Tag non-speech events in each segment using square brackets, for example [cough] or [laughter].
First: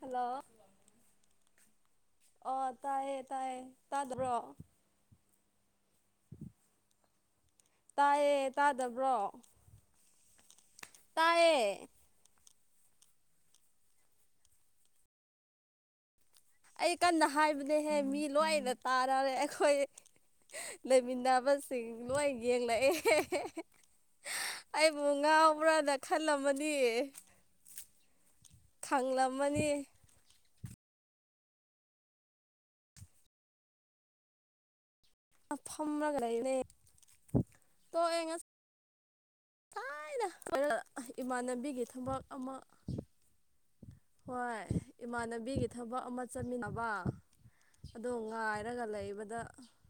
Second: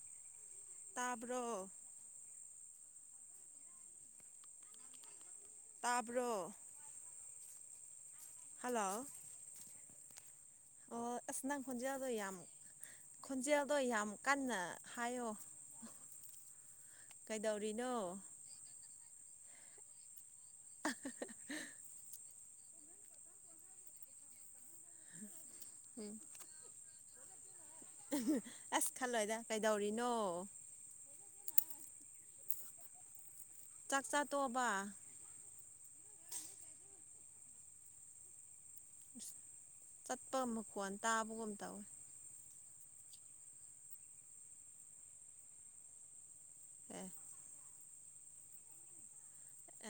Hello. ꯇꯥꯕ꯭ꯔꯣ ꯑꯣ ꯇꯥꯏꯌꯦ ꯇꯥꯏꯌꯦ ꯇꯥꯗꯕ꯭ꯔꯣ꯫ ꯇꯥꯕ꯭ꯔꯣ꯫ ꯇꯥꯏꯌꯦ ꯍꯜꯂꯣ ꯇꯥꯗꯕ꯭ꯔꯣ꯫ ꯑꯣ ꯑꯁ ꯅꯪ ꯇꯥꯏꯌꯦ ꯈꯣꯟꯖꯦꯜꯗꯣ ꯌꯥꯝ ꯈꯣꯟꯖꯦꯜꯗꯣ ꯌꯥꯝ ꯀꯟꯅ ꯍꯥꯏꯌꯣ ꯑꯩ ꯀꯟꯅ ꯀꯩꯗꯧꯔꯤꯅꯣ ꯍꯥꯏꯕꯅꯦꯍꯦ ꯃꯤ ꯂꯣꯏꯅ ꯇꯥꯔꯔꯦ ꯑꯩꯈꯣꯏ꯫ ꯂꯩꯃꯤꯟꯅꯕꯁꯤꯡ ꯂꯣꯏ ꯌꯦꯡꯂꯛꯑꯦ꯫ ꯑꯩꯕꯨ ꯉꯥꯎꯕ꯭ꯔꯥꯅ ꯎꯝ ꯈꯜꯂꯝꯃꯅꯤ꯫ ꯑꯁ ꯈꯜꯂꯣꯏꯗ ꯈꯪꯂꯝꯃꯅꯤ ꯀꯩꯗꯧꯔꯤꯅꯣ꯫ ꯆꯥꯛ ꯆꯥ ꯇꯣꯛꯑꯕ꯫ ꯐꯝꯔꯒ ꯂꯩꯔꯦ ꯇꯣꯛꯑꯦ ꯉꯁꯤ ꯑꯩꯅ ꯆꯠꯄ ꯂꯣꯢꯔꯒ ꯃꯈꯣꯟ ꯇꯥꯕꯒꯨꯝ ꯇꯧꯋꯦ ꯏꯃꯥꯟꯅꯕꯤꯒꯤ ꯊꯕꯛ ꯑꯃ ꯍꯣꯏ ꯏꯃꯥꯟꯅꯕꯤꯒꯤ ꯊꯕꯛ ꯑꯃ ꯆꯠꯃꯤꯟꯅꯕ꯫ ꯑꯦ ꯑꯗꯣ ꯉꯥꯏꯔꯒ ꯂꯩꯕꯗ꯫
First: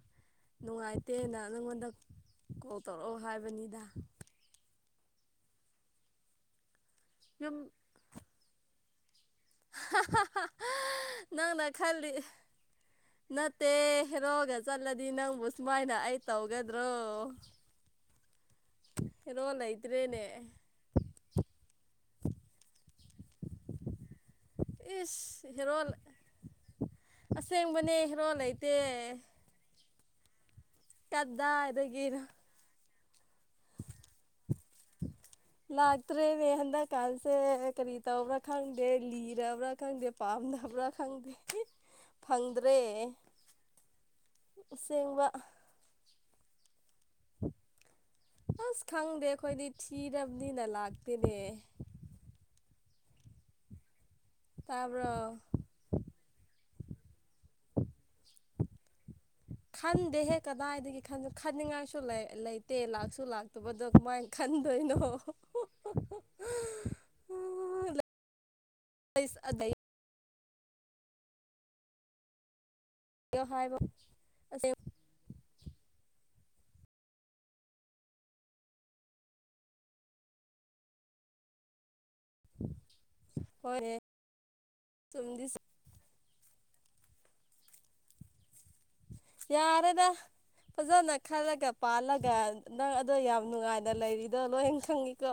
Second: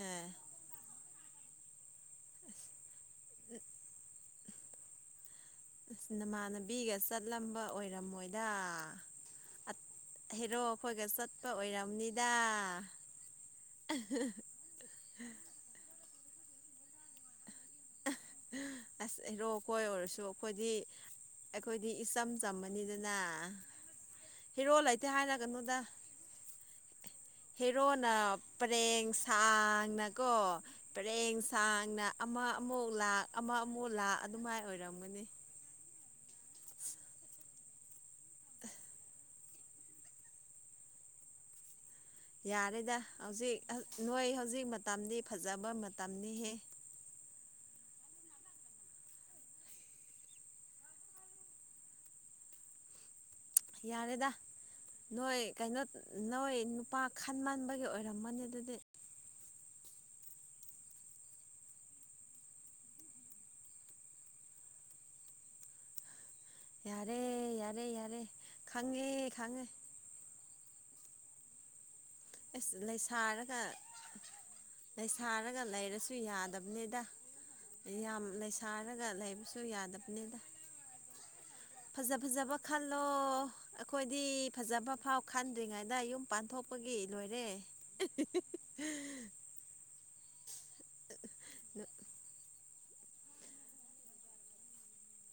ꯑꯦ ꯅꯨꯡꯉꯥꯏꯇꯦꯅ ꯅꯉꯣꯟꯗ ꯀꯣꯜ ꯇꯧꯔꯛꯑꯣ ꯍꯥꯏꯕꯅꯤꯗ ꯑꯁ ꯅꯃꯥꯟꯅꯕꯤꯒ ꯌꯨꯝ ꯆꯠꯂꯝꯕ ꯑꯣꯏꯔꯝꯃꯣꯏꯗ꯫ ꯍꯦꯔꯣ ꯑꯩꯈꯣꯏꯒ ꯆꯠꯄ ꯅꯪꯅ ꯈꯜꯂꯤ ꯑꯣꯏꯔꯝꯅꯤꯗ꯫ ꯅꯠꯇꯦ ꯍꯦꯔꯣꯒ ꯆꯠꯂꯗꯤ ꯅꯪꯕꯨ ꯁꯨꯃꯥꯏꯅ ꯑꯩ ꯇꯧꯒꯗ꯭ꯔꯣ꯫ ꯑꯁ ꯍꯦꯔꯣ ꯀꯣꯏ ꯑꯣꯏꯔꯁꯨ ꯑꯩꯈꯣꯏꯗꯤ꯫ ꯑꯩꯈꯣꯏꯗꯤ ꯏꯆꯝ ꯆꯝꯃꯅꯤꯗꯅ ꯍꯤꯔꯣ ꯂꯩꯇꯦ ꯏꯁ ꯍꯥꯏꯔꯒꯅꯨꯗ꯫ ꯍꯦꯔꯣ ꯑꯁꯦꯡꯕꯅꯦ ꯍꯦꯔꯣꯅ ꯍꯦꯔꯣ ꯂꯩꯇꯦ ꯄꯔꯦꯡ ꯁꯥꯡꯅꯀꯣ꯫ ꯄꯔꯦꯡ ꯁꯥꯡꯅ ꯀꯗꯥꯏꯗꯒꯤꯅꯣ ꯑꯃ ꯑꯃꯨꯛ ꯂꯥꯛ ꯑꯃ ꯑꯃꯨꯛ ꯂꯥꯛ ꯑꯗꯨꯃꯥꯏꯅ ꯑꯣꯏꯔꯝꯒꯅꯤ꯫ ꯂꯥꯛꯇ꯭ꯔꯦꯅꯦ ꯍꯟꯗꯛꯀꯥꯟꯁꯦ ꯀꯔꯤ ꯇꯧꯕ꯭ꯔꯥ ꯈꯪꯗꯦ ꯂꯤꯔꯕ꯭ꯔꯥ ꯈꯪꯗꯦ ꯄꯥꯝꯗꯕ꯭ꯔꯥ ꯈꯪꯗꯦ [inaudible] ꯐꯪꯗ꯭ꯔꯦ ꯌꯥꯔꯦꯗ ꯍꯧꯖꯤꯛ ꯅꯣꯏ ꯍꯧꯖꯤꯛ ꯃꯇꯝꯅꯤꯗꯤ ꯑꯁꯦꯡꯕ ꯐꯖꯕ ꯃꯇꯝꯅꯤꯍꯦ꯫ ꯑꯁ ꯈꯪꯗꯦ ꯑꯩꯈꯣꯏꯗꯤ ꯊꯤꯔꯝꯅꯤꯅ ꯂꯥꯛꯇꯦꯅꯦ ꯌꯥꯔꯦꯗ ꯇꯥꯕ꯭ꯔꯣ ꯅꯣꯏ꯫ ꯀꯩꯅꯣ ꯅꯣꯏ ꯅꯨꯄꯥ ꯈꯟꯃꯟꯕꯒꯤ ꯑꯣꯏꯔꯝꯃꯅꯤ ꯑꯗꯨꯗꯤ꯫ ꯈꯟꯗꯦꯍꯦ ꯀꯗꯥꯏꯗꯒꯤ ꯈꯟꯁꯨ ꯈꯟꯅꯤꯡꯉꯥꯏꯁꯨ ꯂꯩꯇꯦ ꯂꯥꯛꯁꯨ ꯂꯥꯛꯇꯕꯗꯣ ꯀꯃꯥꯏꯅ ꯈꯟꯗꯣꯏꯅꯣ ꯌꯥꯔꯦ ꯌꯥꯔꯦ ꯌꯥꯔꯦ ꯈꯥꯡꯉꯦ ꯈꯡꯉꯦ꯫ ꯑꯁ ꯂꯩꯁꯥꯔꯒ ꯍꯥꯏꯕ ꯂꯩꯁꯥꯔꯒ ꯂꯩꯔꯁꯨ ꯌꯥꯗꯕꯅꯤꯗ꯫ ꯌꯥꯝ ꯂꯩꯁꯥꯔꯒ ꯂꯩꯕꯁꯨ ꯌꯥꯗꯕꯅꯤꯗ ꯐꯖ ꯐꯖꯕ ꯈꯜꯂꯣ ꯍꯣꯏꯅꯦ ꯑꯩꯈꯣꯏꯗꯤ ꯐꯖꯕ ꯐꯥꯎ ꯆꯨꯝꯗꯤ ꯈꯟꯗ꯭ꯔꯤꯉꯩꯗ ꯌꯨꯝ ꯄꯥꯟꯊꯣꯛ꯫ ꯊꯣꯛꯄꯒꯤ ꯂꯣꯏꯔꯦ꯫ ꯌꯥꯔꯦꯗ ꯐꯖꯅ ꯈꯂꯒ ꯄꯥꯜꯒ꯫ ꯅꯪ ꯑꯗꯣ ꯌꯥꯝ ꯅꯨꯡꯉꯥꯏꯅ ꯂꯩꯔꯤꯗꯣ ꯂꯣꯏꯅ ꯈꯪꯉꯤꯀꯣ꯫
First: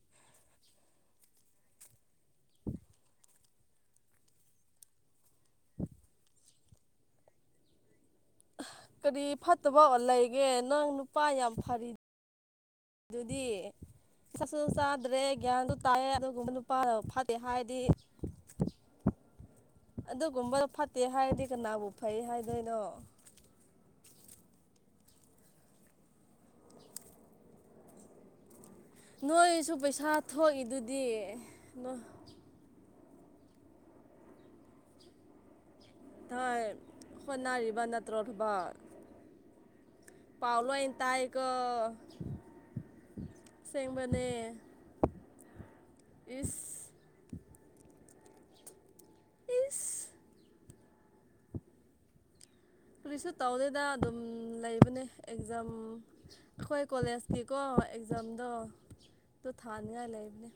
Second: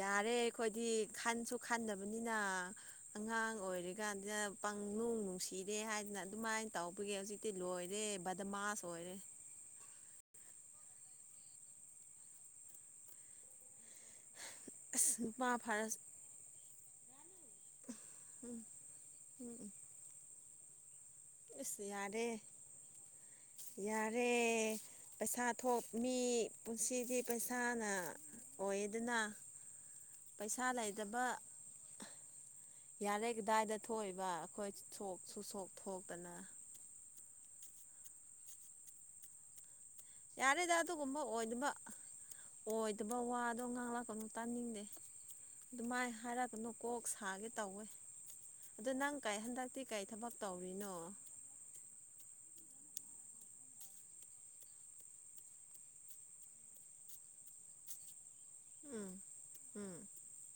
ꯌꯥꯔꯦ ꯑꯩꯈꯣꯏꯗꯤ ꯈꯟꯁꯨ ꯈꯟꯗꯕꯅꯤꯅ ꯑꯉꯥꯡ ꯑꯣꯏꯔꯤꯀꯥꯟꯗ ꯄꯪꯅꯨꯡ ꯅꯨꯡꯁꯤꯔꯦ ꯍꯥꯏꯗꯅ ꯑꯗꯨꯃꯥꯏꯅ ꯇꯧꯕꯒꯤ ꯍꯧꯖꯤꯛꯇꯤ ꯂꯣꯏꯔꯦ ꯕꯠ ꯀꯔꯤ ꯐꯠ ꯑꯠꯇꯣꯕ ꯂꯩꯒꯦ ꯅꯪ ꯅꯨꯄꯥ ꯌꯥꯝ ꯐꯔꯤ ꯑꯗꯨꯗꯤ꯫ ꯆꯥꯁꯨ ꯑꯁ ꯆꯥꯗ꯭ꯔꯦ ꯅꯨꯄꯥ ꯒ꯭ꯌꯥꯟꯗꯨ ꯐꯔꯁ ꯇꯥꯏ ꯑꯗꯨꯒꯨꯝꯕ ꯅꯨꯄꯥꯅ ꯐꯠꯇꯦ ꯍꯥꯏꯗꯤ꯫ [inaudible] ꯑꯗꯨꯒꯨꯝꯕ ꯐꯠꯇꯦꯍꯥꯏ꯫ ꯑꯁ ꯌꯥꯔꯦ꯫ ꯌꯥꯔꯦ ꯄꯩꯁꯥ ꯊꯣꯛ ꯃꯤ ꯄꯨꯟꯁꯤꯗꯤ ꯄꯩꯁꯥꯅ꯫ ꯑꯣꯏꯗꯅꯦ [unintelligible] ꯅꯣꯏꯁꯨ ꯄꯩꯁꯥ ꯊꯣꯛꯏꯗꯨꯗꯤ꯫ ꯌꯥꯔꯦ ꯀꯗꯥꯏꯗ ꯊꯣꯛꯏꯕ ꯑꯩꯈꯣꯏ ꯁꯣꯛ ꯁꯣꯛ ꯊꯣꯛꯇꯅ꯫ ꯊꯥꯏ ꯍꯣꯠꯅꯔꯤꯕ ꯅꯠꯇ꯭ꯔꯣ ꯊꯕ꯫ ꯌꯥꯔꯦꯗ ꯑꯗꯨꯒꯨꯝꯕ ꯑꯣꯏꯗꯕ꯫ ꯑꯣꯏꯗꯕ ꯋꯥꯗꯣ ꯉꯥꯡꯂꯛꯀꯅꯨ ꯑꯁꯦꯡꯕꯅꯦ ꯇꯥꯅꯤꯡꯗꯦ ꯑꯗꯨꯃꯥꯏ ꯍꯥꯏꯔꯛꯀꯅꯨ꯫ ꯏꯁ ꯀꯣꯛ ꯁꯥꯒꯦ ꯇꯧꯋꯦ ꯑꯗꯣ ꯅꯪ ꯀꯩꯏ ꯍꯟꯗꯛꯇꯤ ꯀꯔꯤ ꯏꯁ ꯊꯕꯛ ꯇꯧꯔꯤꯅꯣ꯫ ꯀꯔꯤꯁꯨ ꯇꯧꯗꯦꯗ ꯑꯗꯨꯝ ꯂꯩꯕꯅꯦ ꯑꯦꯛꯖꯥꯝ꯫ ꯑꯩꯈꯣꯏ ꯀꯣꯂꯦꯖꯀꯤꯀꯣ ꯑꯦꯛꯖꯥꯝꯗꯣ ꯎꯝ ꯑꯗꯨ ꯎꯝ ꯊꯥꯅꯤꯡꯉꯥꯏ ꯂꯩꯕꯅꯦ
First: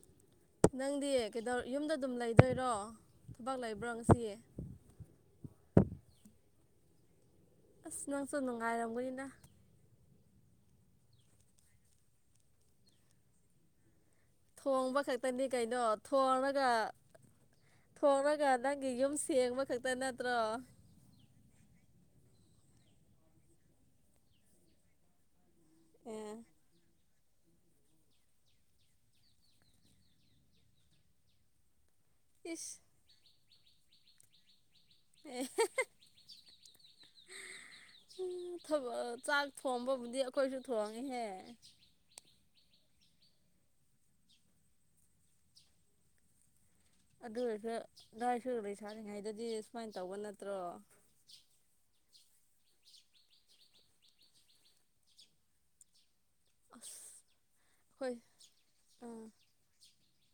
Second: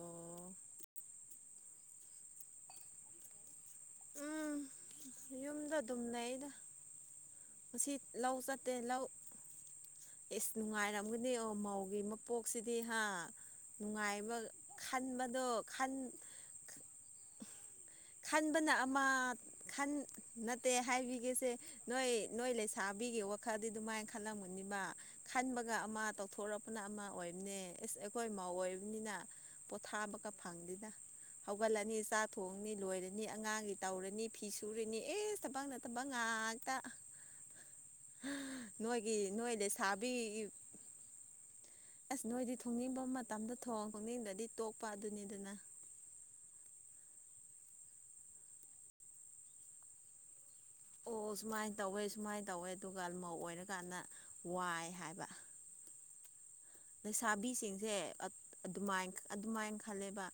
ꯑꯣ ꯅꯪꯗꯤ ꯀꯩꯗꯧ ꯌꯨꯝꯗ ꯑꯗꯨꯝ ꯂꯩꯗꯣꯏꯔꯣ ꯊꯕꯛ ꯂꯩꯕ꯭ꯔꯣ꯫ ꯁꯤ꯫ ꯎꯝ ꯌꯨꯝꯗ ꯑꯗꯨꯝ ꯂꯩ ꯑꯩꯅ ꯉꯥꯁꯤ ꯑꯁ ꯅꯪꯁꯨ ꯂꯧ ꯆꯠꯇꯦ ꯂꯧ꯫ ꯅꯨꯡꯉꯥꯏꯔꯝꯒꯅꯤꯅ ꯑꯦꯁ ꯅꯨꯡꯉꯥꯏꯔꯝꯒꯅꯤ ꯑꯣ ꯃꯧꯒꯤ ꯃꯄꯣꯛꯁꯤꯗꯤ ꯍꯥ ꯅꯨꯡꯉꯥꯏꯕ ꯊꯣꯡꯕ ꯈꯟꯕꯗꯣ ꯈꯛꯇꯅꯤ ꯀꯩꯅꯣ ꯈꯟ ꯊꯣꯡꯉꯒ ꯈꯟꯕꯅ ꯑꯃ ꯈꯟ ꯈꯛꯇ ꯅꯠꯇ꯭ꯔꯣ ꯅꯠꯇꯦ ꯍꯥꯏꯕꯤꯒꯁꯦ ꯅꯣꯏ ꯅꯣꯏ ꯂꯩꯁꯥꯕꯤꯒꯤ ꯋꯥꯈꯜꯗꯤ ꯑꯗꯨꯃꯥꯏꯅ ꯈꯜꯂꯝꯕꯅꯤꯕ ꯈꯟꯕꯒ ꯑꯃ ꯑꯦ ꯇꯧꯊꯣꯔꯛꯄꯅ ꯑꯃ ꯑꯣꯏꯕꯅꯦ ꯑꯦꯁ ꯑꯩꯈꯣꯏ ꯃꯧ ꯑꯣꯏꯕꯅꯤꯅ ꯄꯣꯊꯥ ꯑꯃꯀ ꯐꯪꯗꯦꯅ ꯍꯧꯒꯠꯂꯅꯤ ꯆꯥ ꯅꯤ ꯏꯁ ꯂꯣꯏꯔꯅꯤ ꯑꯉꯥꯡꯒꯤ ꯇꯧꯔꯅꯤ ꯐꯤ ꯁꯨꯔꯅꯤ ꯑꯦꯁ ꯑꯦ ꯊꯕꯛ ꯅꯠꯇꯕꯛ ꯉꯥꯛꯇ ꯁꯨꯝ ꯊꯕ ꯅꯣꯏꯒꯤ ꯆꯥꯛ ꯅꯣꯏ ꯊꯣꯡꯕꯕꯨꯗꯤ ꯂꯩꯁꯥꯕꯤꯒꯤ ꯑꯩꯈꯣꯏꯁꯨ ꯊꯣꯡꯉꯦꯍꯦ ꯑꯁ ꯅꯣꯏꯗꯤ ꯊꯣꯡꯅꯤꯡꯕ ꯃꯇꯝꯗ ꯊꯣꯡ ꯈꯣꯡꯅꯤꯡꯗ꯭ꯔꯗꯤ ꯇꯣꯛꯄ ꯑꯗꯨꯅꯤ ꯑꯗꯨꯅ ꯑꯗꯨ ꯑꯣꯏꯔꯁꯨ ꯅꯣꯏꯁꯨ ꯂꯩꯁꯥꯔꯤꯉꯩꯗꯗꯤ ꯁꯨꯃꯥꯏꯟ ꯇꯧꯕ ꯅꯠꯇ꯭ꯔꯣ ꯑꯣ ꯁꯨꯃꯥꯏꯅ ꯇꯧꯋꯦ ꯁꯨꯃꯥꯏꯅ ꯇꯧꯋꯦ ꯑꯗꯨꯒ ꯃꯧ ꯑꯣꯏꯔꯀꯥꯟꯗ ꯋꯥꯏ ꯍꯥꯏꯕ ꯑꯁ ꯂꯩꯁꯥꯕꯤꯁꯤꯡꯁꯦ ꯑꯩꯈꯣꯏ ꯑꯗꯨꯃꯥꯏ ꯑꯥ ꯑꯗꯨꯃꯥꯏꯅ ꯈꯜꯂꯦꯕ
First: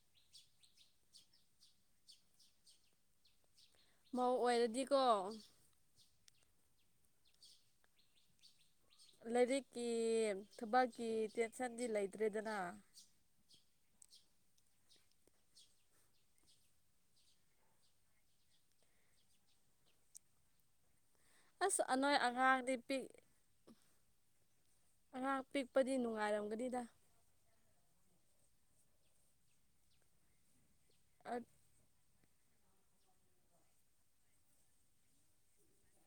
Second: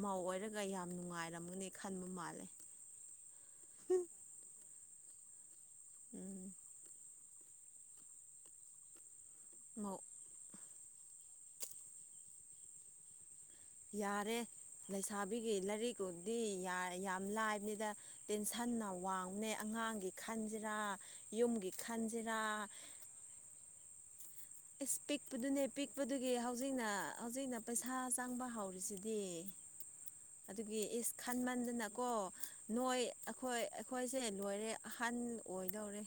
ꯃꯥꯧ ꯑꯣꯏꯔꯒ ꯌꯥꯝ ꯅꯨꯡꯉꯥꯏꯔꯝꯒꯅꯤ ꯈꯟꯕ ꯃꯥꯜꯂꯦ ꯃꯧ ꯑꯣꯏꯔꯗꯤꯀꯣ ꯎꯝ ꯂꯩꯔꯤꯛ ꯅ [inaudible] ꯊꯕꯛꯀꯤ ꯇꯦꯟꯁꯟꯗꯤ ꯂꯩꯇ꯭ꯔꯦꯗꯅ ꯌꯥꯔꯦ ꯂꯩꯁꯥꯕꯤꯒꯤ ꯂꯥꯏꯔꯤꯛꯨꯗꯤ ꯌꯥꯝ ꯂꯥꯏꯕꯅꯤꯗ ꯇꯦꯟꯁꯟꯅ ꯋꯥꯡꯅꯦ ꯑꯉꯥꯡꯒꯤ ꯈꯟꯁꯤꯔꯥ ꯌꯨꯝꯒꯤ ꯈꯟꯁꯤꯔꯥ ꯄꯤ ꯏꯁ ꯑꯉꯥꯡ ꯄꯤꯛꯄꯗꯨꯅꯦ ꯄꯤꯛꯄꯗꯤ ꯄꯤꯛꯄꯗꯨꯒꯤ ꯅꯨꯡꯉꯥꯏꯔꯝꯒꯅꯤꯗ ꯍꯧꯖꯤꯛꯅ ꯍꯧꯖꯤꯛꯅ ꯄꯩꯁꯥ ꯆꯪꯕ ꯍꯧꯔꯤꯁꯤꯗꯤ ꯑꯗꯨꯒꯤ ꯏꯁ ꯈꯥꯟꯃꯟꯗꯅꯀꯣ ꯅꯣꯏ ꯑꯩꯈꯣꯏ ꯑꯩꯈꯣꯏꯁꯦ ꯂꯣꯏꯔꯦ ꯑꯍꯟ ꯑꯣꯏꯗꯧꯔꯦ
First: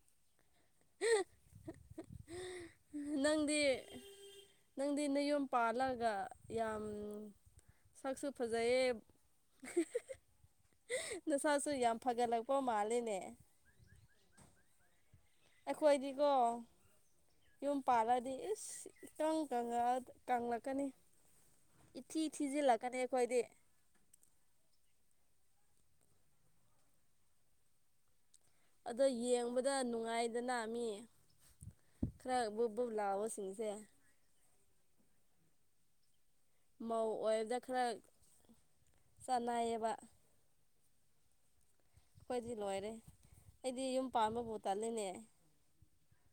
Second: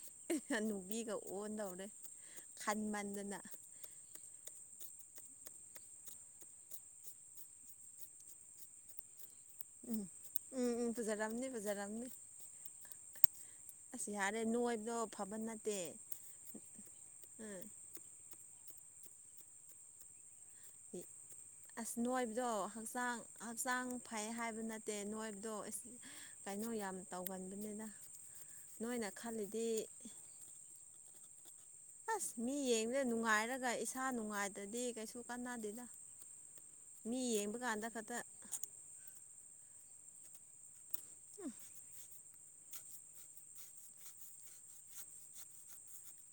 ꯅꯨꯕꯤꯒ ꯑꯣꯟꯗꯧꯔꯦ ꯈꯟꯃꯟꯗꯅ ꯗꯤ ꯅꯪꯗꯤ ꯅꯌꯣꯝ ꯄꯥꯜꯂꯒ ꯌꯥꯝ ꯁꯛꯁꯨ ꯐꯖꯩꯌꯦ ꯎꯝ ꯎꯝ ꯎꯝ ꯐꯖꯔꯝꯅꯤ ꯅꯁꯥꯁꯨ ꯌꯥꯝ ꯐꯖꯔꯝꯅꯤ ꯐꯒꯠꯂꯛꯄ ꯃꯥꯂꯦꯅꯦ ꯑꯁ ꯌꯥꯔꯦ ꯅꯣꯏꯕꯗꯣ ꯐꯕ ꯅꯠꯇꯦ ꯑꯩꯈꯣꯏꯗꯤꯀꯣ ꯎꯝ ꯌꯨꯝ ꯄꯥꯜꯂꯗꯤ ꯏꯀꯪ ꯀꯪꯉ ꯇꯂꯛꯀꯅꯤ ꯑꯁ ꯅꯣꯏꯕꯗꯣ ꯍꯛꯆꯥꯡ ꯑꯩꯈꯣꯏꯗꯤ ꯍꯛꯆꯥꯡ ꯐꯩ ꯍꯥꯏꯕ ꯅꯠꯇꯦ ꯅꯣꯏꯕꯗꯣ ꯀꯩꯅꯣ ꯌꯥꯝ ꯇꯧꯒꯟꯕꯅꯤꯅ ꯑꯗꯣ ꯅꯣꯏꯅ ꯈꯜꯂꯤꯗꯤ ꯌꯦꯡꯕꯗ ꯅꯨꯡꯉꯥꯏꯗꯅ ꯃꯤ ꯑꯁ ꯈꯔ ꯃꯤ ꯕꯨꯞ ꯕꯨꯞ ꯌꯦꯡꯗꯦ ꯂꯥꯎꯕꯁꯤꯡꯁꯦ ꯅꯨꯡꯉꯥꯏꯔꯒ ꯏꯁꯥ ꯅꯨꯡꯉꯥꯏꯇꯗꯤ ꯀꯩꯁꯨ ꯀꯥꯟꯅꯗꯦꯗ ꯃꯧ ꯃꯤ ꯌꯦꯡꯕꯀꯥꯟꯗ ꯈꯛꯇ ꯁꯅꯥꯑꯕ [unintelligible] [unintelligible] ꯑꯩꯈꯣꯏꯗꯤ ꯂꯣꯏꯔꯦ ꯑꯩꯗꯤ ꯌꯨꯝ ꯄꯥꯟꯕꯕꯨ ꯇꯜꯂꯤꯅꯦ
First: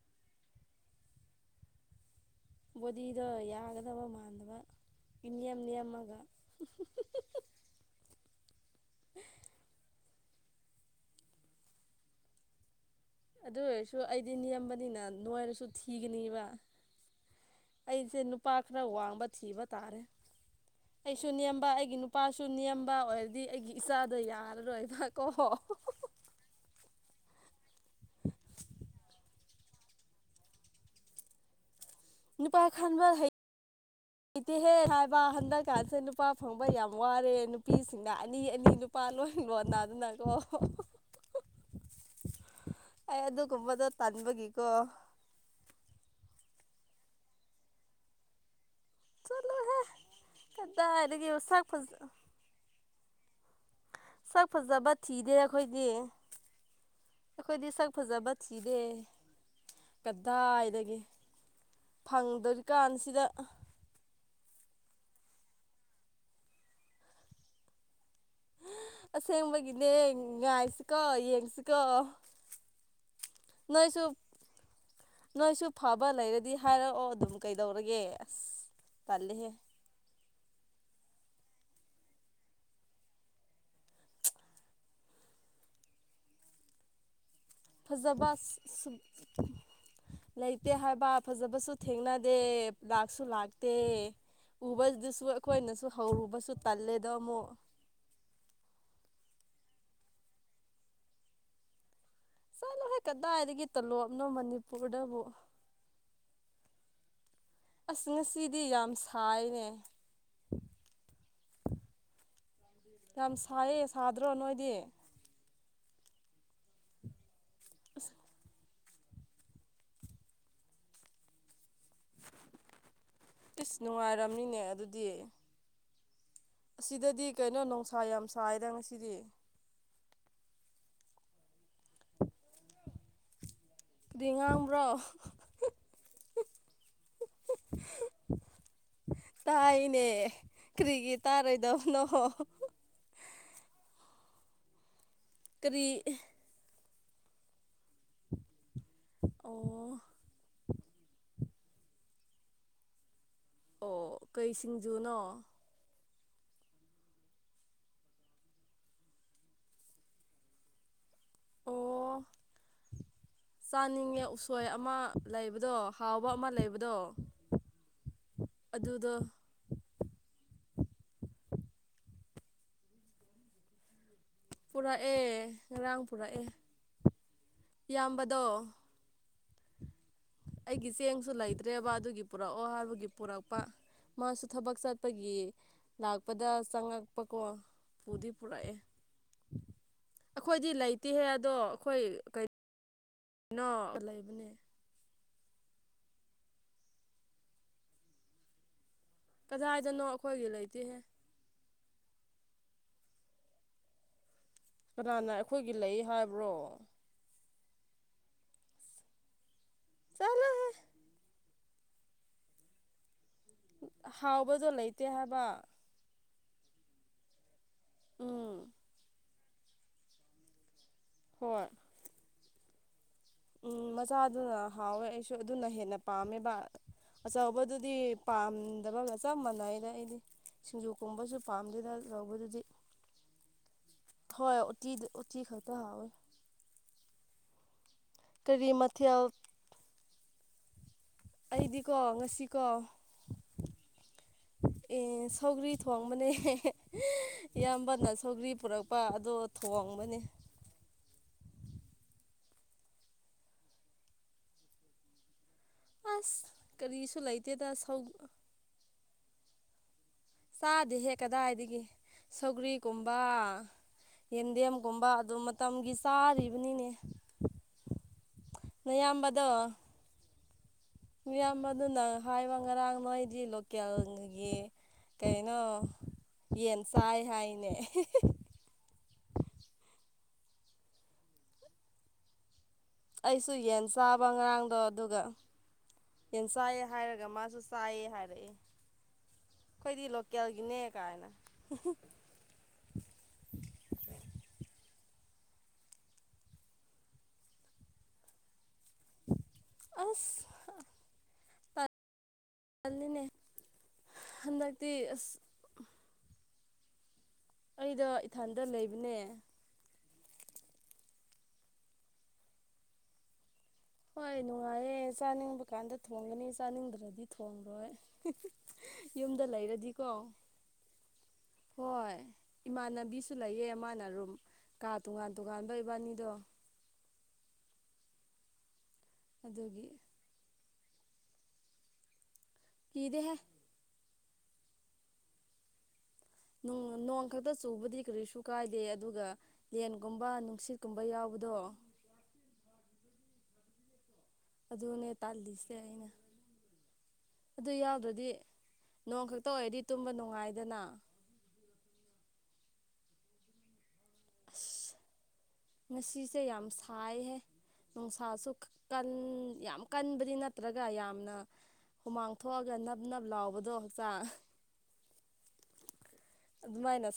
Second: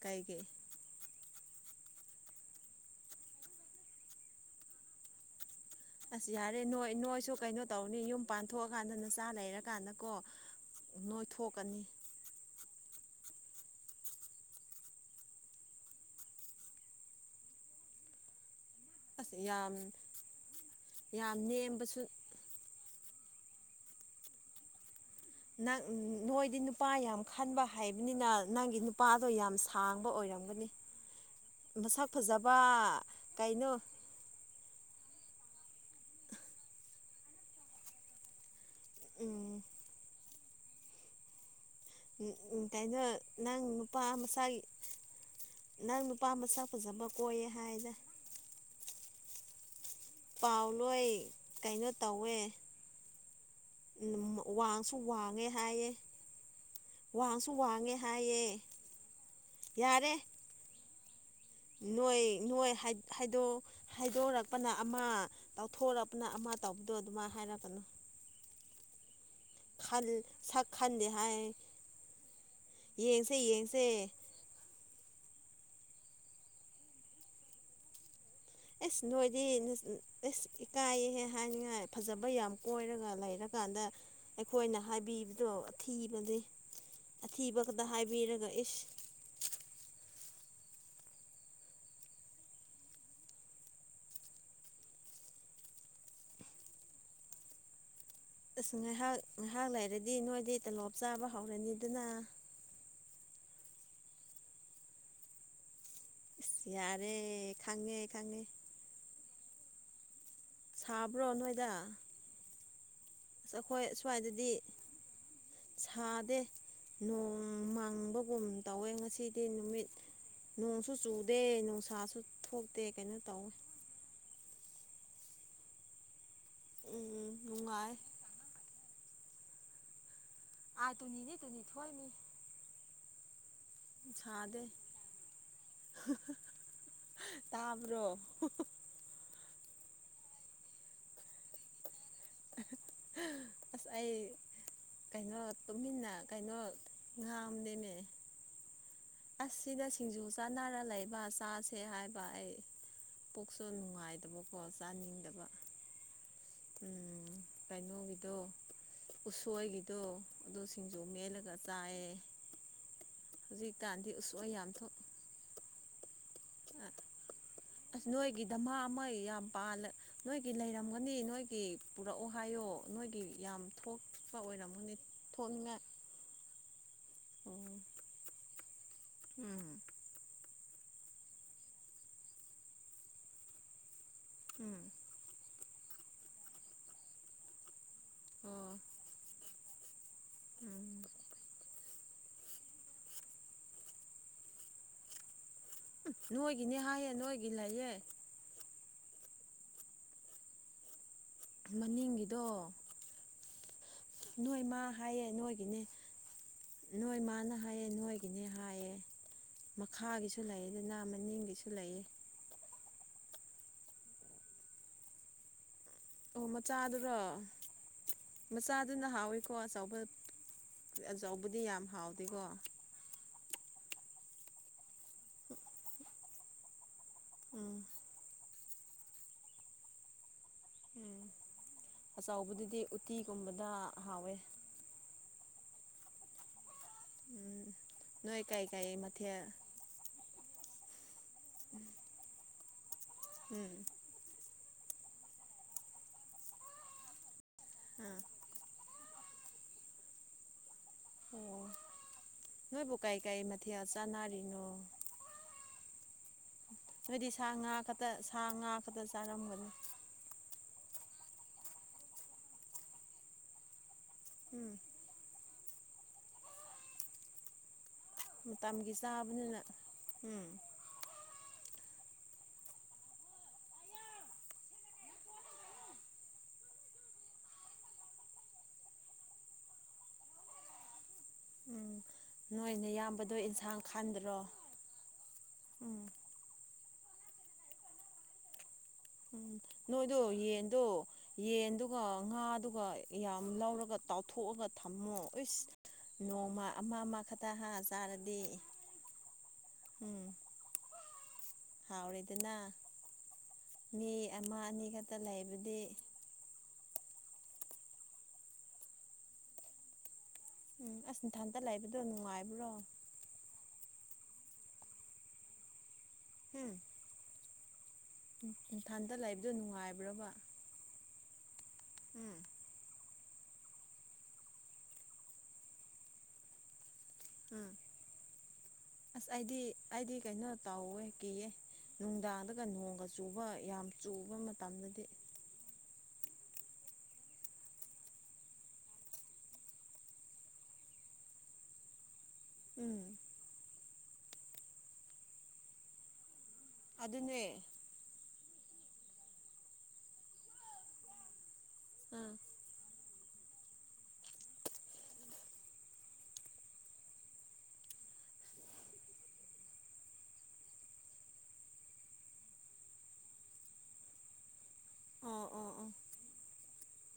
ꯀꯥꯏ ꯀꯩ ꯕꯣꯗꯤꯗꯣ ꯌꯥꯒꯗꯕ ꯃꯥꯥꯟꯗꯕ ꯏꯅꯤꯌꯝ ꯌꯝ ꯑꯁ ꯌꯥꯔꯦ ꯅꯣꯏ ꯅꯣꯏꯁꯨ ꯀꯩꯅꯣ ꯇꯧꯅꯤ ꯌꯨꯝ ꯄꯥꯟꯊꯣꯛꯑꯀꯥꯟꯗ ꯅꯆꯥ ꯂꯩꯔꯀꯥꯟꯗꯀꯣ ꯅꯣꯏꯊꯣꯛꯀꯥꯅꯤ ꯑꯗꯨ ꯑꯣꯏꯔꯁꯨ ꯑꯩꯗꯤ ꯅꯦꯝꯕꯅꯤꯅ ꯅꯣꯏꯔꯁꯨ ꯊꯤꯒꯅꯤꯕ ꯑꯩꯁꯦ ꯅꯨꯄꯥ ꯈꯔ ꯋꯥꯡꯕ ꯑꯁ ꯊꯤꯕ ꯌꯥꯝ ꯇꯥꯔꯦ ꯑꯩꯁꯨ ꯌꯥꯝ ꯅꯦꯝꯕ ꯑꯩꯒꯤ ꯅꯦꯝꯕꯁꯨ ꯅꯨꯄꯥꯁꯨ ꯅꯤꯌꯥꯝꯕ ꯑꯣꯏꯔꯗꯤ ꯑꯩꯒꯤ ꯏꯆꯥꯗ ꯌꯥꯔꯔꯣꯏꯕꯛ ꯅꯪ ꯃꯣꯏꯗꯤ ꯅꯨꯄꯥ ꯌꯥꯝ ꯈꯟꯕ ꯍꯩꯕꯅꯤꯅ ꯅꯪꯒꯤ ꯅꯨꯄꯥꯗꯣ ꯌꯥꯝ ꯁꯥꯡꯕ ꯑꯣꯏꯔꯝꯒꯅꯤ ꯃꯁꯛ ꯐꯖꯕ ꯀꯩꯅꯣ ꯏꯇꯤꯍꯦꯛ ꯍꯥꯏꯕ ꯍꯟꯗꯛꯀꯥꯟꯁꯗ ꯅꯨꯄꯥ ꯐꯪꯕ ꯌꯥꯝ ꯋꯥꯔꯦ ꯅꯨꯄꯤꯁꯤꯡꯅ ꯑꯅꯤ ꯑꯅꯤ ꯅꯨꯄꯥꯥꯟ ꯂꯣꯏ ꯂꯣꯟꯅ ꯑꯗꯨꯅꯀꯣ ꯎꯝꯩꯅꯣ ꯑꯩ ꯅꯪ ꯑꯗꯨꯒꯨꯝꯕꯗꯣ ꯅꯨꯄꯥ ꯃꯁꯥꯒꯤ ꯇꯟꯕꯒꯤꯀꯣ [unintelligible] ꯅꯪ ꯅꯨꯄꯥ ꯃꯁꯛ ꯐꯖꯕ ꯀꯣꯏꯌꯦ ꯍꯥꯏꯗ ꯆꯠꯂꯣꯍꯦ ꯄꯥꯎ ꯂꯣꯏ ꯀꯗꯥꯏꯗꯒꯤ ꯃꯁꯛ ꯀꯩꯅꯣ ꯐꯖ ꯇꯧꯋꯦ ꯁꯛ ꯐꯖꯕ ꯋꯥꯡꯁꯨ ꯊꯤꯗꯦ ꯋꯥꯡꯉꯦ ꯍꯥꯏꯌꯦ ꯑꯩꯈꯣꯏꯗꯤ ꯋꯥꯡꯁꯨ ꯑꯩꯈꯣꯏꯗꯤ ꯁꯛ ꯋꯥꯡꯉꯦ ꯐꯖꯕ ꯍꯥꯏꯌꯦ ꯊꯤꯗꯦ ꯌꯥꯔꯦ ꯀꯗꯥꯏꯗꯒꯤ ꯅꯣꯏ ꯅꯣꯏ ꯍꯥꯏ ꯐꯪꯗꯣꯔꯤꯀꯥꯟꯁꯤꯗ ꯍꯥꯏꯗꯣ ꯍꯩꯗꯣꯔꯛꯄꯅ ꯑꯃ ꯇꯧꯊꯣꯔꯛꯄꯅ ꯑꯃ ꯇꯧꯕꯗꯣ ꯑꯗꯨꯃꯥꯏ ꯍꯥꯏꯔꯛꯀꯥꯅꯨ ꯑꯁꯦꯡꯕꯒꯤꯅꯦ ꯁꯛ ꯉꯥꯏꯁꯤꯀꯣ ꯈꯟꯗꯦ ꯍꯥꯏ ꯌꯦꯡꯁꯤꯀꯣ ꯌꯦꯡꯁꯦ ꯌꯦꯡꯁꯦ ꯅꯣꯏꯁꯨ ꯅꯣꯏꯁꯨ ꯐꯕ ꯂꯩꯔꯗꯤ ꯍꯥꯏꯔꯛꯑꯣ ꯑꯗꯨꯝ ꯀꯩꯗꯧꯔꯒꯦ ꯑꯁ ꯑꯦꯁ ꯅꯣꯏꯗꯤ ꯇꯜꯂꯦꯍꯦ ꯑꯦꯁ ꯏꯀꯥꯏꯍꯦ ꯍꯥꯏꯅꯤꯡꯉꯥꯏ ꯐꯖꯕ ꯌꯥꯝ ꯀꯣꯏꯔꯒ ꯂꯩꯔꯀꯥꯟꯗ ꯑꯩꯈꯣꯏꯅ ꯍꯥꯏꯕꯤꯕꯗꯣ ꯑꯊꯤꯕꯅꯦ ꯑꯊꯤꯕ ꯈꯛꯇ ꯐꯖꯕ ꯍꯥꯏꯕꯤꯔꯒ ꯏꯁ [unintelligible] ꯂꯩꯇꯦ ꯍꯥꯏꯕ ꯐꯖꯕꯁꯨ ꯊꯦꯡꯅꯗꯦ ꯂꯥꯛꯁꯨ ꯂꯥꯛꯇꯦ ꯎꯕꯗꯨꯁꯨ ꯑꯩꯈꯣꯏꯅꯁꯨ ꯍꯧꯔꯨꯕꯁꯨ ꯇꯜꯂꯦꯗꯣ ꯑꯃꯨꯛ ꯑꯁ ꯉꯥꯏꯍꯥꯛ ꯉꯥꯏꯍꯥꯛ ꯂꯩꯔꯗꯤ ꯅꯣꯏꯗꯤ ꯇꯂꯣꯞ ꯆꯥꯕ ꯍꯧꯔꯅꯤ ꯑꯗꯨꯅ ꯆꯠꯂꯨꯍꯦ ꯀꯗꯥꯏꯗꯒꯤ ꯇꯜꯂꯣꯑꯕꯅꯣ ꯃꯅꯤꯄꯨꯔꯗꯕꯨ ꯌꯥꯔꯦ ꯈꯪꯉꯦ ꯑꯁ ꯈꯪꯉꯦ ꯉꯁꯤꯗꯤ ꯌꯥꯝ ꯁꯥꯏꯅꯦ ꯁꯥꯕ꯭ꯔꯣ ꯅꯣꯏꯗ ꯌꯥꯝ ꯑꯩꯈꯣꯏ ꯁꯥꯏꯌꯦ ꯁꯥꯗ꯭ꯔꯣ ꯁ꯭ꯋꯥꯏꯗꯗꯤ ꯅꯣꯏꯗꯤ ꯁꯥꯗꯦ ꯅꯣꯡ ꯃꯥꯡꯕꯒꯨꯝ ꯇꯧꯋꯦ ꯉꯁꯤꯗꯤ ꯅꯨꯃꯤꯠ ꯅꯣꯡꯁꯨ ꯆꯨꯗꯦ ꯅꯨꯡꯁꯥꯁꯨ ꯊꯣꯛꯇꯦ ꯀꯩꯅꯣ ꯇꯧꯋꯦ ꯏꯁꯁ ꯅꯨꯡꯉꯥꯏꯔꯝꯅꯤꯅꯦ ꯑꯗꯨꯗꯤ ꯎꯝ ꯑꯁꯤꯗꯗꯤ ꯀꯩꯅꯣ ꯅꯨꯡꯉꯥꯏ ꯅꯨꯡꯁꯥ ꯌꯥꯝ ꯁꯥꯏꯗ ꯉꯁꯤꯗꯤ ꯑ ꯇꯨꯅꯤ ꯇꯨꯅꯤ ꯊꯊꯣꯏ ꯃꯤ ꯀꯔꯤ ꯁꯥꯗꯦ ꯉꯥꯡꯕ꯭ꯔꯣ ꯇꯥꯕ꯭ꯔꯣ ꯇꯥꯏꯅꯦ ꯀꯔꯤꯒꯤ ꯇꯥꯔꯣꯏꯗꯣ ꯅ ꯑꯁ ꯑꯩ ꯀꯩꯅꯣ ꯀꯔꯤ ꯇꯨꯃꯤꯟꯅ ꯀꯩꯅꯣ ꯉꯝꯗꯃꯦ ꯑꯁ ꯁꯤꯗ ꯑꯣ ꯁꯤꯡꯖꯨ ꯆꯥꯅꯔ ꯂꯩꯕ ꯆꯥꯁꯦ ꯍꯥꯏꯕ ꯑꯩ ꯄꯣꯛꯆ ꯑꯣ ꯀꯩ ꯅꯨꯡꯉꯥꯏꯇꯕꯀꯣ ꯁꯤꯡꯖꯨꯅꯣ ꯆꯥꯅꯤꯡꯗꯕ ꯎ ꯀꯩꯅꯣꯒꯤꯗꯣ ꯎꯁꯣꯏꯒꯤꯗꯣ ꯑꯗꯨ ꯁꯤꯡꯖꯨ ꯃꯦꯜꯂꯒ ꯈ ꯇꯥꯏꯌꯦ ꯑꯣ ꯍꯧꯖꯤꯛꯀꯥꯟꯗꯤ ꯆꯥꯅꯤꯡꯉꯦ ꯎꯁꯑ ꯎꯁꯣꯏ ꯌꯥꯝ ꯊꯣꯛ ꯑꯃ ꯂꯩꯕꯗꯣ ꯍꯥꯎꯕ ꯑꯃ ꯂꯩꯕꯗꯣ ꯑꯁ ꯅꯣꯏꯒꯤ ꯗꯙꯃꯥ ꯑꯃ ꯑꯗꯨꯗꯣ ꯌꯥꯝ ꯅꯣꯏꯒꯤ ꯂꯩꯔꯝꯒꯅꯤ ꯅꯣꯏꯒꯤ ꯄꯨꯔꯛꯑꯣ ꯍꯥꯏꯌꯣ ꯅꯣꯏꯒꯤ ꯌꯥꯝ ꯊꯣꯛ ꯄꯨꯔꯛꯑꯦ ꯉꯔꯥꯡ ꯄꯨꯔꯛꯑꯦ ꯎꯝ ꯏꯕꯗꯣ ꯎꯝ ꯑꯩꯒꯤ ꯆꯦꯡꯁꯨ ꯂꯩꯇ꯭ꯔꯦꯕ ꯑꯗꯨꯒꯤ ꯄꯨꯔꯛꯑꯣ ꯍꯥꯏꯕꯒꯤ ꯄꯨꯔꯛꯄ ꯃꯥꯁꯨ ꯊꯕꯛ ꯆ ꯎꯝ ꯑꯄꯒꯤ ꯂꯥꯛꯄꯗ ꯆꯪꯉꯛꯄꯀꯣ ꯄꯨꯗꯤ ꯄꯨꯔꯛꯑꯦ ꯑꯣ [unintelligible] ꯑꯩꯈꯣꯏꯗꯤ ꯎꯝ ꯂꯩꯇꯦꯍꯦ ꯑꯗꯣ ꯑꯩꯈꯣꯏ ꯀꯅꯣ ꯂꯩꯕꯅꯦ ꯅꯣꯏꯒꯤꯅꯦ ꯍꯥꯏꯌꯦ ꯅꯣꯏꯒꯤ ꯂꯩꯌꯦ ꯀꯗꯥꯏꯗꯅꯣ ꯑꯩꯈꯣꯏꯒꯤ ꯂꯩꯇꯦꯍꯦ ꯃꯅꯤꯡꯒꯤꯗꯣ ꯅꯣꯏ ꯏꯃ ꯀꯅꯥꯅ ꯑꯩꯈꯣꯏꯒꯤ ꯂꯩ ꯍꯥꯏꯕ꯭ꯔꯣ ꯅꯣꯏ ꯃꯥꯅ ꯍꯥꯏꯌꯦ ꯅꯣꯏꯒꯤꯅꯦ ꯍꯥꯏꯌꯦ ꯃꯈꯥꯒꯤꯁꯨ ꯆꯠꯂꯣꯍꯦ ꯂꯩ ꯑꯗꯨꯅ ꯃꯅꯤꯡꯒꯤꯁꯨ ꯂꯩꯌꯦ ꯍꯥꯎꯕꯗꯣ ꯂꯩꯇꯦ ꯍꯥꯏꯕ ꯑꯣ ꯃꯆꯥꯗꯨꯔꯣ ꯃꯆꯥꯗꯨꯅ ꯍꯥꯎꯋꯤꯀꯣ ꯑꯆꯧꯕ ꯑꯆꯧꯕꯗꯤ ꯍꯣꯏ ꯌꯥꯝ ꯍꯥꯎꯗꯦꯀꯣ ꯎꯝ ꯃꯆꯥꯗꯨꯅ ꯍꯥꯎꯋꯦ ꯑꯩꯁꯨ ꯑꯗꯨꯅ ꯍꯦꯟꯅ ꯄꯥꯝꯃꯦꯕ ꯎꯝ ꯑꯆꯥꯕꯗꯨꯗꯤ ꯄꯥꯝꯗꯕ ꯆꯞ ꯃꯥꯟꯅꯩꯗ ꯑꯩꯗꯤ ꯁꯤꯡꯖꯨ ꯀꯨꯝꯕꯁꯨ ꯄꯥꯝꯗꯗ ꯑꯆꯣꯏꯕꯗꯨꯗꯤ ꯎꯇꯤꯒꯨꯝꯕꯗ ꯍꯥꯎꯋꯦ ꯀ ꯀ ꯈꯇꯥꯍꯥꯎ ꯑꯣꯏ ꯎꯝ ꯅꯣꯏ ꯀꯥꯏ ꯀꯥꯏ ꯃꯊꯦꯜ ꯑꯩꯗꯤꯀꯣ ꯉꯁꯤꯀꯣ ꯎꯝ ꯑꯦ ꯁꯧꯒ꯭ꯔꯤ ꯊꯣꯡꯕꯅꯦ ꯏꯌꯥꯝꯕꯅ ꯑꯥ ꯁꯧꯒ꯭ꯔꯤ ꯄꯨꯔꯛꯄ ꯅꯨꯄꯥ ꯑꯗꯣ ꯊꯣꯡꯕꯅꯤ ꯑꯣ ꯅꯣꯏꯕꯨ ꯀꯩ ꯀꯩ ꯃꯊꯦꯜ ꯆꯥꯟꯅꯔꯤꯅꯣ ꯑꯁ ꯀꯔꯤꯁꯨ ꯑꯗꯨꯗꯤ ꯁꯥ ꯂꯩꯇꯦꯗ ꯉꯥ ꯁꯧ ꯈꯛꯇ ꯁꯥ ꯉꯥ ꯈꯛꯇ ꯆꯥꯔꯝꯒꯅꯤ ꯆꯥꯗꯦ ꯍꯦꯛ ꯀꯗꯥꯏꯗꯒꯤ ꯁꯧꯒ꯭ꯔꯤꯒꯨꯝꯕ ꯎꯝ ꯌꯦꯟꯗꯦꯝꯒꯨꯝꯕ ꯑꯗꯨ ꯃꯇꯝꯒꯤ ꯆꯥꯔꯤꯕꯅꯤꯅꯦ ꯃꯇꯝꯒꯤ ꯆꯥꯕꯅꯤꯅ ꯎꯝ ꯏꯌꯥꯝꯕꯗꯨ ꯅ ꯍꯥꯏꯕ ꯉꯔꯥꯡ ꯅꯣꯏꯗꯤ ꯂꯣꯀꯦꯜꯒꯤ ꯀꯩꯅꯣ ꯌꯦꯟ ꯆꯥꯏ ꯍꯥꯏꯅꯦ ꯎꯝ ꯅꯣꯏ ꯅꯌꯥꯝꯕ ꯑꯩꯁꯨ ꯌꯦꯟ ꯆꯥꯕ ꯉꯔꯥꯡꯗꯣ ꯑꯗꯨꯒ ꯎꯝ ꯌꯦꯟ ꯆꯥꯏꯌꯦ ꯍꯥꯏꯔꯒ ꯃꯥꯁꯨ ꯆꯥꯏꯌꯦ ꯍꯥꯏꯔꯛꯑꯦ ꯎꯝ ꯑꯩꯈꯣꯏꯗꯤ ꯅꯣꯏꯗꯣ ꯂꯣꯀꯦꯜꯒꯤꯅꯦ ꯌꯦꯟꯗꯣ ꯀꯥꯏꯅ ꯌꯦꯟꯗꯨꯒ ꯉꯥꯗꯨꯒ ꯌꯥꯝ ꯂꯧꯔꯒ ꯇꯥꯎꯊꯣꯛꯑꯒ ꯊꯝꯃꯣ ꯑꯩꯁ ꯅꯣꯡꯃ ꯑꯃ ꯑꯃ ꯈꯛꯇ ꯍꯥ ꯆꯥꯔꯗꯤ ꯎꯝ ꯑꯁ ꯍꯥꯎꯔꯦꯗꯅ ꯇꯜꯂꯤꯅꯦ ꯃꯤ ꯑꯃ ꯑꯅꯤ ꯍꯟꯗꯛꯇꯤ ꯈꯛꯇ ꯑꯁ ꯂꯩꯕꯗꯤ ꯑꯩꯗꯣ ꯏꯊꯥꯟꯗ ꯂꯩꯕꯅꯦ ꯎꯝ ꯑꯁ ꯅꯊꯟꯇ ꯂꯩꯕꯗꯣ ꯅꯨꯡꯉꯥꯏꯕ꯭ꯔꯣ ꯍꯣꯏ ꯅꯨꯡꯉꯥꯏꯌꯦ ꯆꯥꯅꯤꯡꯕ ꯀꯥꯟꯗ ꯊꯣꯡꯒꯅꯤ ꯆꯥꯅꯤꯡꯗ꯭ꯔꯗꯤ ꯊꯣꯡꯂꯔꯣꯏ ꯎꯊꯟꯗ ꯂꯩꯕꯗꯣ ꯅꯨꯡꯉꯥꯏꯕ꯭ꯔꯕ ꯍꯣꯏ ꯎꯝ ꯏꯃꯥꯟꯕꯤ ꯁꯨ ꯂꯩꯌꯦ ꯃꯥꯅ ꯔꯨꯝ ꯀꯥ ꯇꯣꯉꯥꯟ ꯇꯣꯉꯥꯟꯕ ꯏꯕꯥꯅꯤꯗꯣ ꯎꯝ ꯑꯁ ꯑꯩꯗꯤ ꯑꯗꯨꯒꯤ ꯑꯩꯗꯤ ꯀꯩꯅꯣ ꯇꯥꯎꯋꯦ ꯀꯤꯌꯦ ꯅꯨꯡꯗꯥꯡꯗꯒ ꯅꯣꯡꯒ ꯀꯤꯗꯦꯍꯦ ꯆꯨꯕ ꯌꯥꯝ ꯆꯨꯕ ꯃꯇꯝꯗꯗꯤ ꯅꯣꯡ ꯈꯛꯇ ꯆꯨꯕꯗꯤ ꯀꯔꯤꯁꯨ ꯀꯥꯏꯗꯦ ꯑꯗꯨꯒ ꯂꯦꯟꯒꯨꯝꯕ ꯅꯨꯡꯁꯤꯠꯀꯨꯝꯕ ꯌꯥꯎꯕꯗꯣ ꯎꯝ ꯑꯗꯨꯅꯦ ꯇꯥꯜꯂꯤꯁꯦ ꯑꯩꯅ ꯑꯗꯨꯅꯦ ꯑꯗꯨ ꯌꯥꯎꯗ꯭ꯔꯗꯤ ꯅꯣꯡ ꯈꯛꯇ ꯑꯣꯏꯔꯗꯤ ꯇꯨꯝꯕ ꯅꯨꯡꯉꯥꯏꯗꯅ ꯑꯥ ꯑꯁ [unintelligible] ꯉꯁꯤꯁꯦ ꯌꯥꯝ ꯁꯥꯏꯍꯦ ꯅꯨꯡꯁꯥꯁꯨ ꯀꯟ ꯌꯥꯝ ꯀꯟꯕꯗꯤ ꯅꯠꯇ꯭ꯔꯒ ꯌꯥꯝꯅ ꯍꯨꯃꯥꯡ ꯊꯣꯛꯑꯒ ꯅꯞ ꯅꯞ ꯂꯥꯎꯕꯗꯣ ꯍꯛꯆꯥꯡ ꯑꯣ ꯑꯣ ꯑꯣ ꯑꯗꯨꯃꯥꯏꯅ